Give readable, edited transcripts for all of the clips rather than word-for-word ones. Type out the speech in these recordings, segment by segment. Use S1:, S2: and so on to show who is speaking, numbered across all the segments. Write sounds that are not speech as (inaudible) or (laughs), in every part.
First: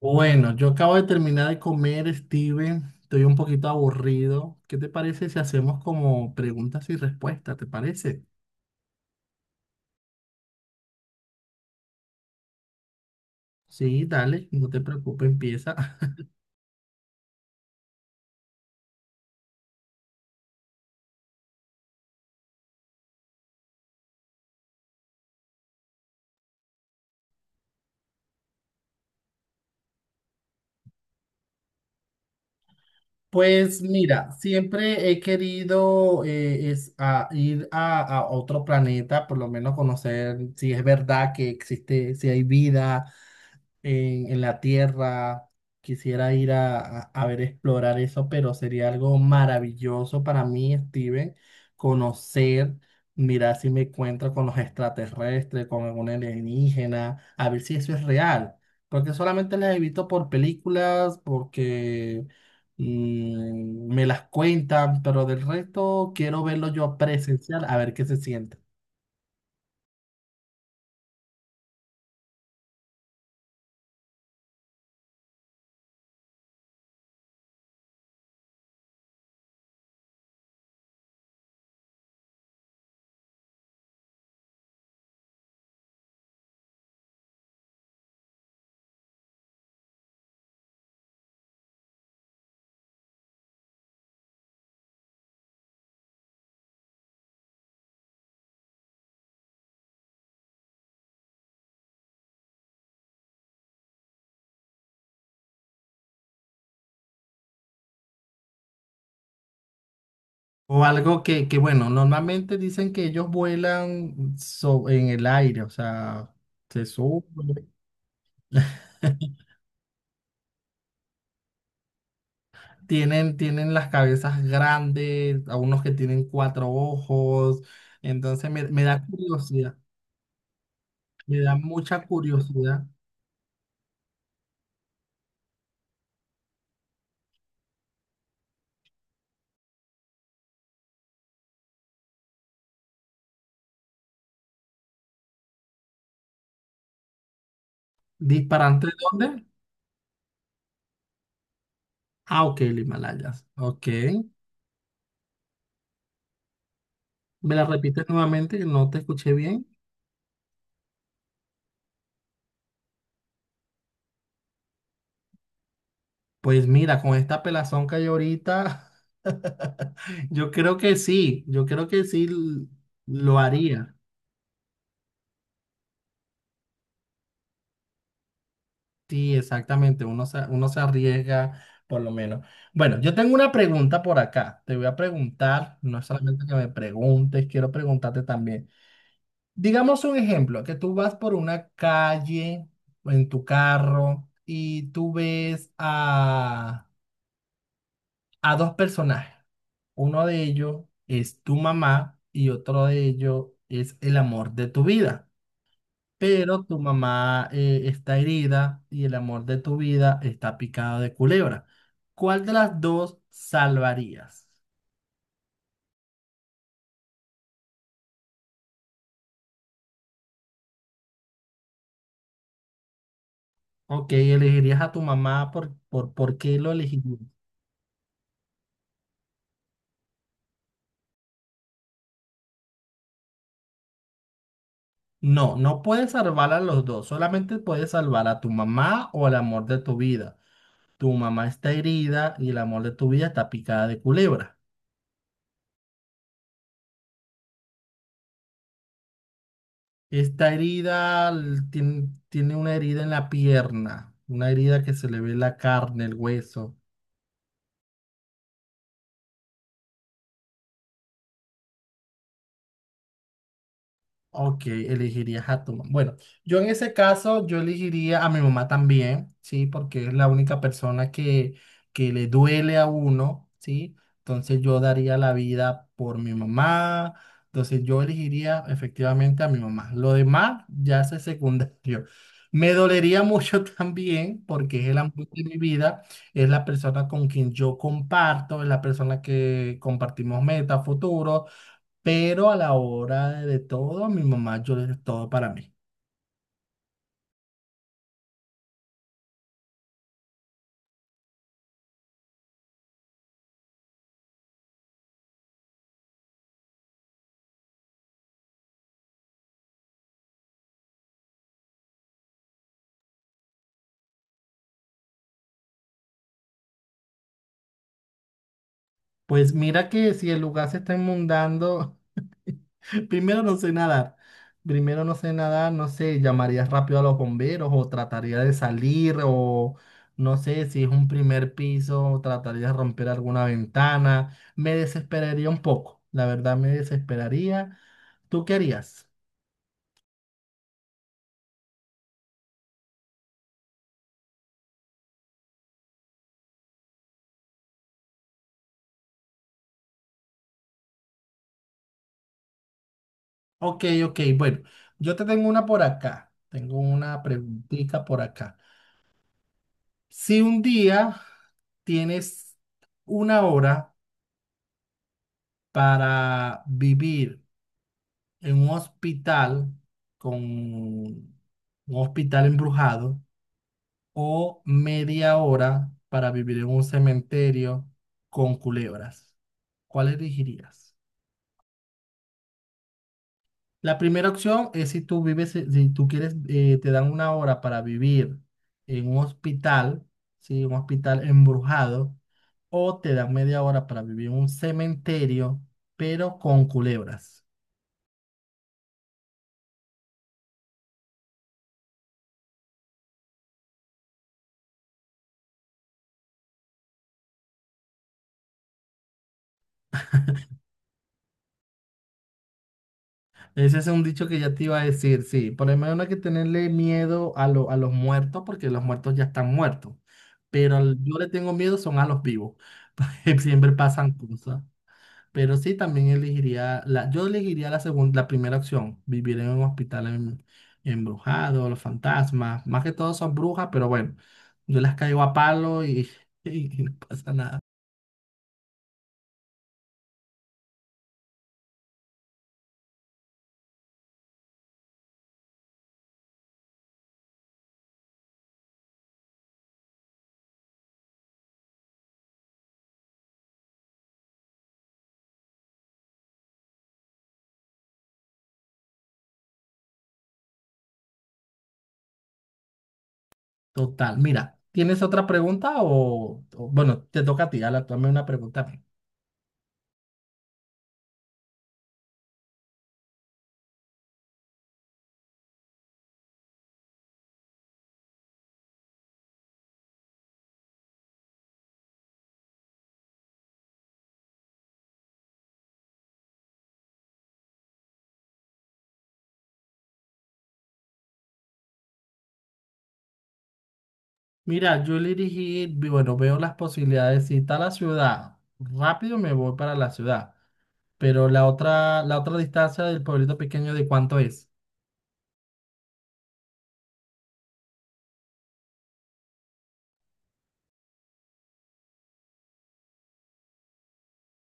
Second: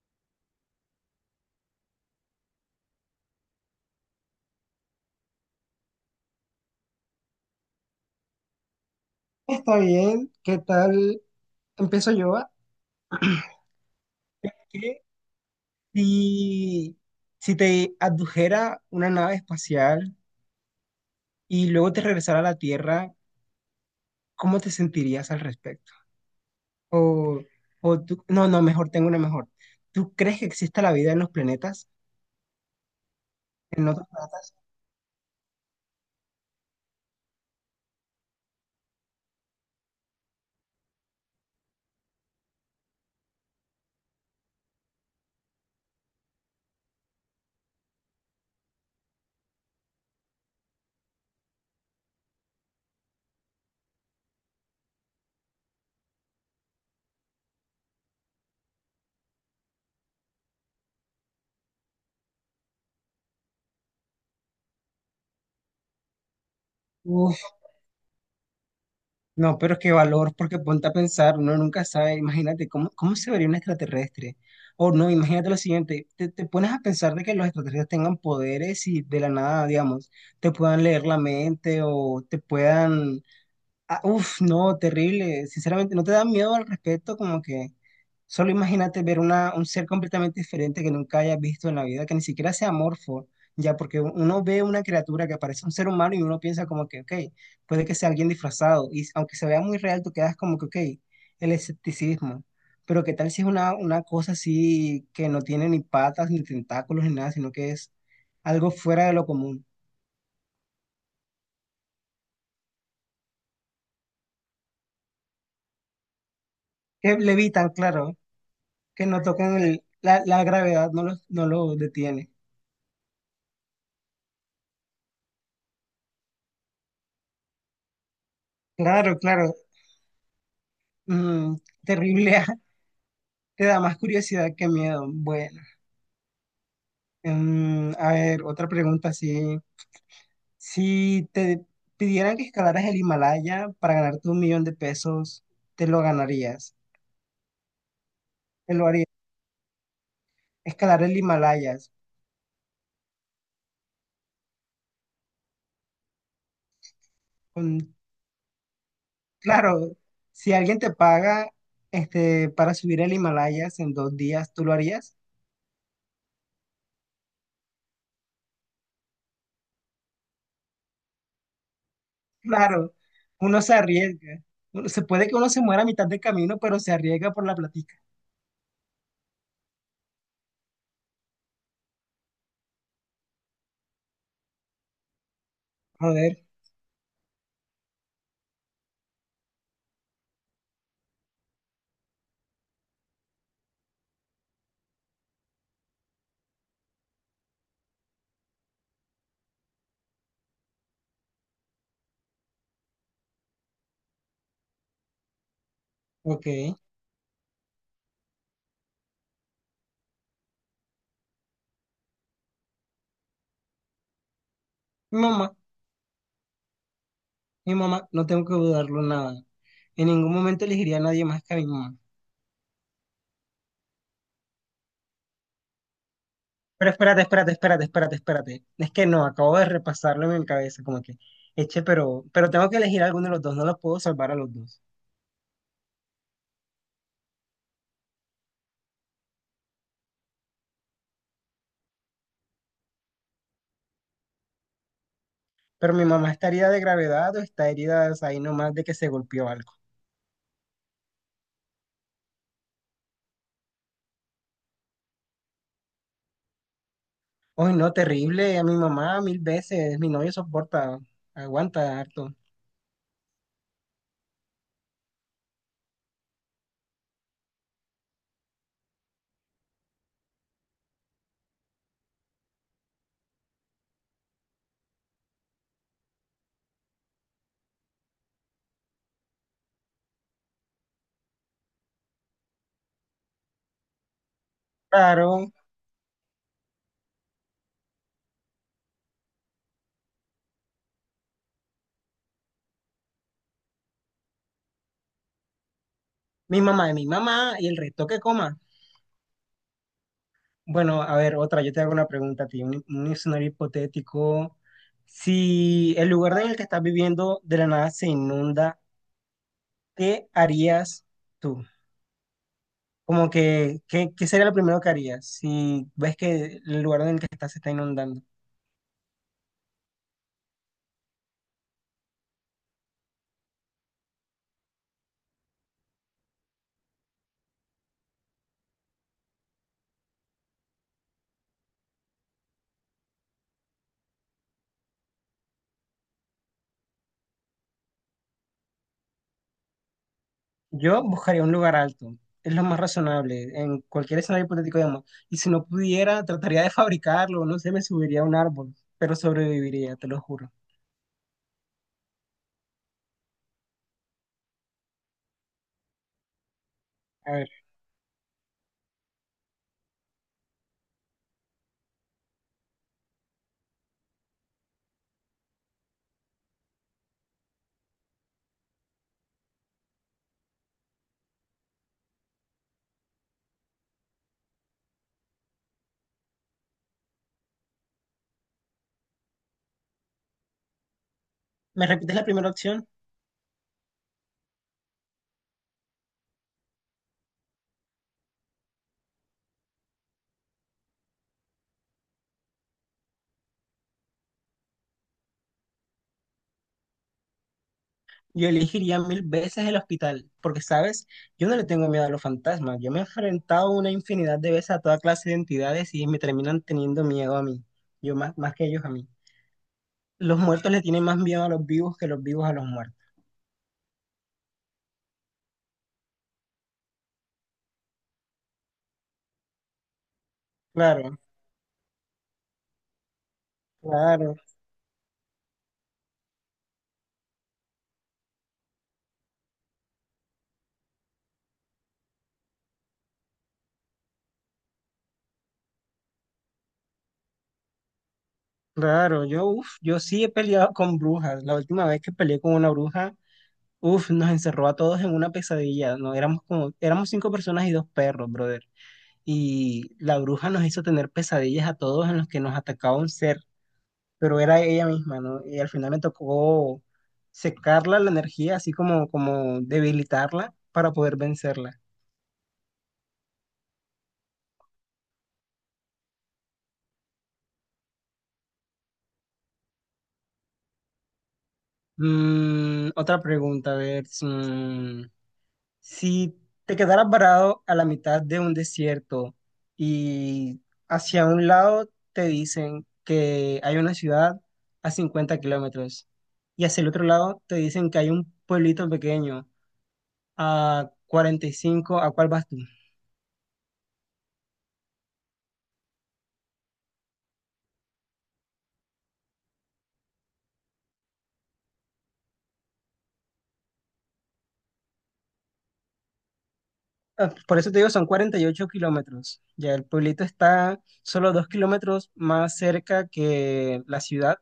S1: Bueno, yo acabo de terminar de comer, Steven. Estoy un poquito aburrido. ¿Qué te parece si hacemos como preguntas y respuestas? ¿Te parece?
S2: Está bien, ¿qué tal? Empiezo yo. ¿Va?
S1: Sí, dale, no te
S2: ¿Qué
S1: preocupes, empieza. (laughs)
S2: si, si te adujera una nave espacial y luego te regresara a la Tierra, ¿cómo te sentirías al respecto? O, o tú, no, no, mejor, tengo una mejor. ¿Tú crees que exista la vida en los planetas,
S1: Pues
S2: en otros
S1: mira,
S2: planetas?
S1: siempre he querido es a ir a otro planeta, por lo menos conocer si es verdad que existe, si hay vida, en la Tierra. Quisiera ir a ver, explorar eso, pero sería algo maravilloso para mí, Steven, conocer, mirar si me encuentro con los extraterrestres, con algún alienígena, a ver si eso es real. Porque solamente las he visto por películas, porque me las cuentan, pero del resto quiero verlo yo presencial, a ver qué se siente.
S2: No, pero qué valor, porque ponte a pensar, uno nunca sabe, imagínate cómo se vería un extraterrestre. O no, imagínate lo siguiente, te pones a pensar de que los extraterrestres tengan poderes y de la nada, digamos, te puedan leer la mente o te puedan. Ah, uf, no, terrible. Sinceramente, ¿no te da miedo al respecto? Como que solo imagínate ver un ser completamente diferente que nunca hayas visto en la vida, que ni siquiera sea amorfo, ya, porque uno ve una criatura que parece un ser humano y uno piensa como que, ok, puede que sea alguien disfrazado. Y aunque se vea muy real, tú quedas como que, ok, el escepticismo. Pero ¿qué tal si es una cosa así que no tiene ni patas, ni tentáculos, ni nada, sino que es algo fuera de lo común?
S1: O algo bueno, normalmente dicen que ellos vuelan en el aire, o sea, se
S2: Que levitan,
S1: suben.
S2: claro. Que no
S1: (laughs)
S2: tocan la gravedad, no los detiene.
S1: Tienen las cabezas grandes, a unos que tienen cuatro ojos. Entonces me da
S2: Claro, claro.
S1: curiosidad, me da
S2: Mm,
S1: mucha
S2: terrible,
S1: curiosidad.
S2: (laughs) te da más curiosidad que miedo. Bueno, a ver, otra pregunta, si te pidieran que escalaras el Himalaya para ganarte 1 millón de pesos, ¿te lo ganarías? ¿Te lo
S1: ¿Disparante de
S2: harías?
S1: dónde?
S2: Escalar el Himalaya.
S1: Ah, ok, el Himalayas. Ok. ¿Me la
S2: con-
S1: repites nuevamente que no te escuché bien?
S2: claro, si alguien te paga este, para subir el Himalaya en 2 días, ¿tú lo harías?
S1: Pues mira, con esta pelazón que hay ahorita, (laughs) yo creo que sí, yo creo que
S2: Claro,
S1: lo
S2: uno se
S1: haría.
S2: arriesga. Se puede que uno se muera a mitad de camino, pero se arriesga por la platica.
S1: Sí, exactamente, uno se arriesga por lo menos. Bueno, yo tengo una pregunta por acá, te voy a preguntar, no es
S2: A
S1: solamente
S2: ver,
S1: que me preguntes, quiero preguntarte también. Digamos un ejemplo, que tú vas por una calle en tu carro y tú ves a dos personajes. Uno de ellos es tu mamá y otro de ellos es el amor de tu vida.
S2: ok.
S1: Pero tu mamá está herida y el amor de tu vida está picado de culebra. ¿Cuál de las dos salvarías?
S2: Mamá, mi mamá, no tengo que dudarlo nada. En ningún momento elegiría a nadie más que a mi mamá.
S1: Ok, elegirías a tu mamá ¿por qué lo
S2: Pero
S1: elegirías?
S2: espérate, espérate, espérate, espérate, espérate. Es que no, acabo de repasarlo en mi cabeza, como que, eche, pero tengo que elegir a alguno de los dos, no los puedo salvar a los dos.
S1: No, no puedes salvar a los dos, solamente puedes salvar a tu mamá o al amor de tu vida. Tu mamá está herida y el amor de tu vida está picada de culebra.
S2: Pero mi mamá está herida de gravedad o está herida o sea, ahí nomás de que se golpeó algo.
S1: Esta herida tiene una herida en la pierna, una herida que se le ve la carne, el hueso.
S2: Ay, no, terrible, a mi mamá mil veces, mi novio soporta, aguanta harto.
S1: Ok, elegirías a tu mamá. Bueno, yo en ese caso, yo elegiría a mi mamá también, ¿sí? Porque es la única persona que le duele a uno, ¿sí? Entonces yo daría la vida por mi mamá. Entonces yo elegiría efectivamente a mi mamá. Lo demás ya es secundario. Me dolería mucho (laughs) también porque es el amor de
S2: Claro,
S1: mi vida, es la persona con quien yo comparto, es la persona que compartimos metas, futuros, pero a la hora de todo, a mi mamá yo le doy todo para mí.
S2: mi mamá es mi mamá y el resto que coma. Bueno, a ver, otra, yo te hago una pregunta a ti, un escenario hipotético. Si el lugar en el que estás viviendo de la nada se inunda, ¿qué harías tú? Como que, ¿qué sería lo primero que harías si ves que el lugar en el que estás se está inundando?
S1: Pues mira que si el lugar se está inundando, (laughs) primero no sé nadar. Primero no sé nadar, no sé, llamaría rápido a los bomberos o trataría de salir o no sé si es un primer piso, trataría de romper alguna ventana. Me desesperaría un poco, la verdad me desesperaría. ¿Tú qué harías?
S2: Yo buscaría un lugar alto, es lo más razonable, en cualquier escenario hipotético, digamos. Y si no pudiera, trataría de (laughs) fabricarlo, no sé, me subiría a un árbol, pero sobreviviría, te lo juro.
S1: Ok, ok, bueno, yo te tengo una por acá. Tengo una preguntita por acá. Si un día tienes una hora para vivir en un hospital con un hospital embrujado o media hora para vivir en un cementerio con culebras, ¿cuál elegirías?
S2: ¿Me repites la primera opción?
S1: La primera opción es si tú vives, si tú quieres, te dan una hora para vivir en un hospital, ¿sí? Un hospital embrujado, o te dan media hora para vivir en un cementerio, pero con culebras.
S2: Yo elegiría mil veces el hospital, porque, ¿sabes? Yo no le tengo miedo a los fantasmas. Yo me he enfrentado una infinidad de veces a toda clase de entidades y me terminan teniendo miedo a mí. Yo más, más que ellos a mí. Los muertos le tienen más miedo a los vivos que los vivos a los muertos.
S1: Ese es un dicho que ya te iba a decir, sí. Por lo menos no hay que tenerle miedo a los muertos, porque los muertos ya están muertos. Pero yo
S2: Claro,
S1: le tengo miedo son a los vivos. (laughs) Siempre pasan
S2: claro,
S1: cosas. Pero sí, también elegiría, la, yo elegiría la segunda, la primera opción, vivir en un hospital embrujado, los fantasmas, más que todo son brujas, pero bueno, yo las caigo a palo y, (laughs) y no pasa nada.
S2: claro. Yo, uf, yo sí he peleado con brujas. La última vez que peleé con una bruja, uf, nos encerró a todos en una pesadilla. No, éramos cinco personas y dos perros, brother. Y la bruja nos hizo tener pesadillas a todos en los que nos atacaba un ser, pero era ella misma, ¿no? Y al final me tocó secarla la energía, así como debilitarla para poder vencerla.
S1: Total, mira, ¿tienes otra pregunta o- bueno, te toca a ti, Ala, tú hazme una pregunta a mí.
S2: Otra pregunta, a ver, si te quedaras varado a la mitad de un desierto y hacia un lado te dicen que hay una ciudad a 50 kilómetros y hacia el otro lado te dicen que hay un pueblito pequeño a 45. ¿A cuál vas tú?
S1: Mira, yo le dije, bueno, veo las posibilidades, si está la ciudad, rápido me voy para la ciudad, pero la otra distancia del pueblito pequeño, ¿de cuánto es?
S2: Ah, por eso te digo, son 48 kilómetros. Ya el pueblito está solo 2 kilómetros más cerca que la ciudad,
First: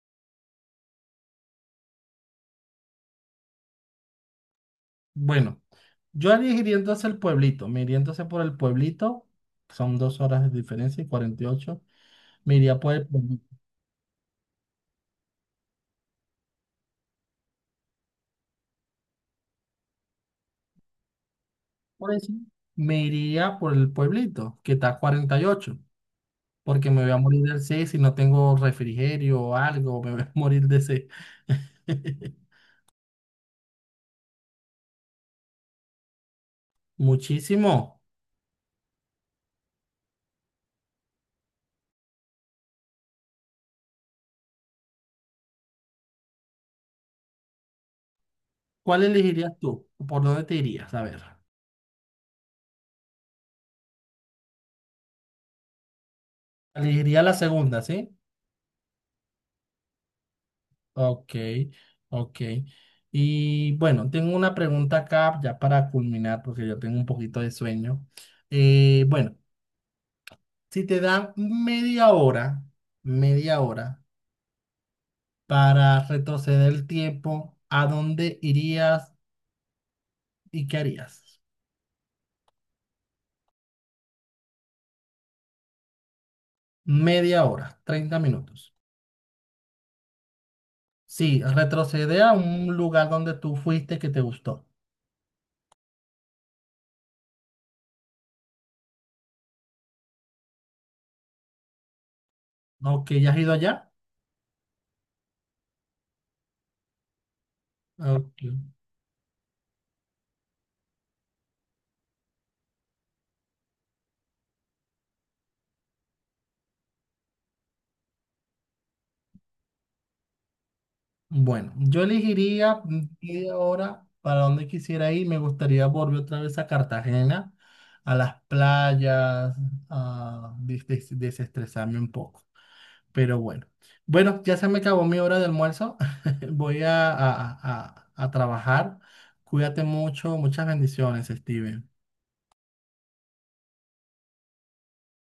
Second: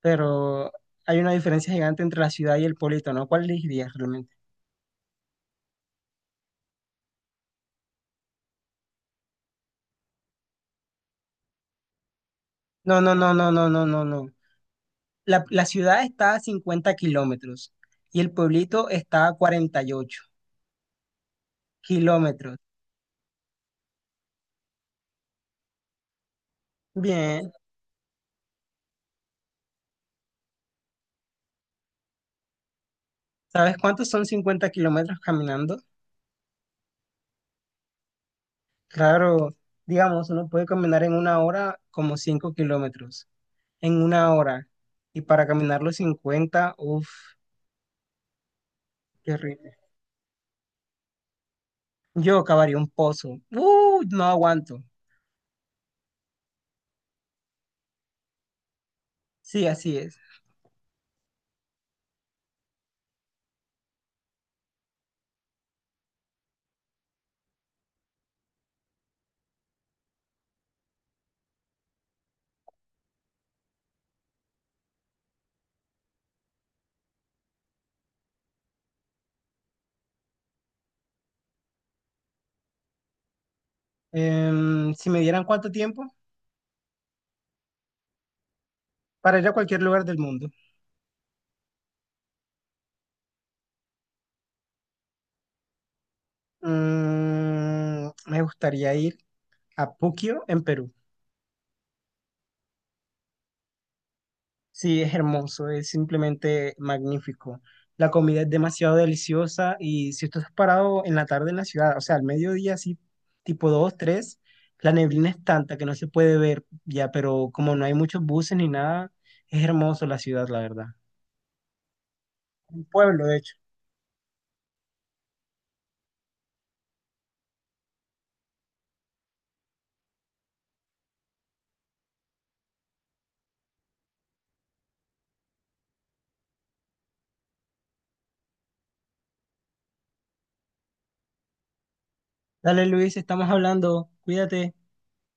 S2: pero hay una diferencia gigante entre la ciudad y el pueblito, ¿no? ¿Cuál elegirías realmente?
S1: Bueno. Yo haría iría hacia el pueblito, me iría entonces por el pueblito, son 2 horas de diferencia y 48, me iría por
S2: No,
S1: el
S2: no, no,
S1: pueblito.
S2: no, no, no, no, no. La ciudad está a 50 kilómetros y el pueblito está a cuarenta y ocho
S1: Por eso
S2: kilómetros.
S1: me iría por el pueblito, que está a 48, porque me voy a morir
S2: Bien,
S1: del sed si no tengo refrigerio o algo, me voy a morir de sed. (laughs)
S2: ¿sabes cuántos son 50 kilómetros caminando?
S1: Muchísimo.
S2: Claro, digamos, uno puede caminar en una hora como 5 kilómetros, en una hora. Y para caminar los 50 uff,
S1: ¿Cuál
S2: qué
S1: elegirías
S2: rico.
S1: tú? ¿Por dónde te irías? A ver.
S2: Yo cavaría un pozo. No aguanto.
S1: Elegiría la segunda, ¿sí?
S2: Sí, así es.
S1: Ok, ok. Y bueno, tengo una pregunta acá ya para culminar, porque yo tengo un poquito de sueño. Bueno, si te dan media hora para retroceder el tiempo, ¿a dónde irías y qué harías?
S2: Si me dieran cuánto tiempo
S1: Media hora, 30 minutos.
S2: para ir a cualquier lugar del mundo.
S1: Sí, retroceder a un lugar donde tú fuiste que te gustó.
S2: Me gustaría ir a Puquio, en Perú.
S1: Ok, ¿ya has ido allá?
S2: Sí, es hermoso, es simplemente magnífico. La
S1: Ok.
S2: comida es demasiado deliciosa y si tú estás parado en la tarde en la ciudad, o sea, al mediodía, así tipo 2, 3, la neblina es tanta que no se puede ver ya, pero como no hay muchos buses ni nada, es hermoso la ciudad, la verdad.
S1: Bueno, yo elegiría
S2: Un pueblo, de
S1: y
S2: hecho.
S1: ahora para donde quisiera ir. Me gustaría volver otra vez a Cartagena, a las playas, a desestresarme un poco. Pero bueno, bueno, ya se me acabó mi hora de almuerzo. (laughs) Voy a trabajar. Cuídate mucho. Muchas bendiciones, Steven.
S2: Dale, Luis, estamos hablando. Cuídate.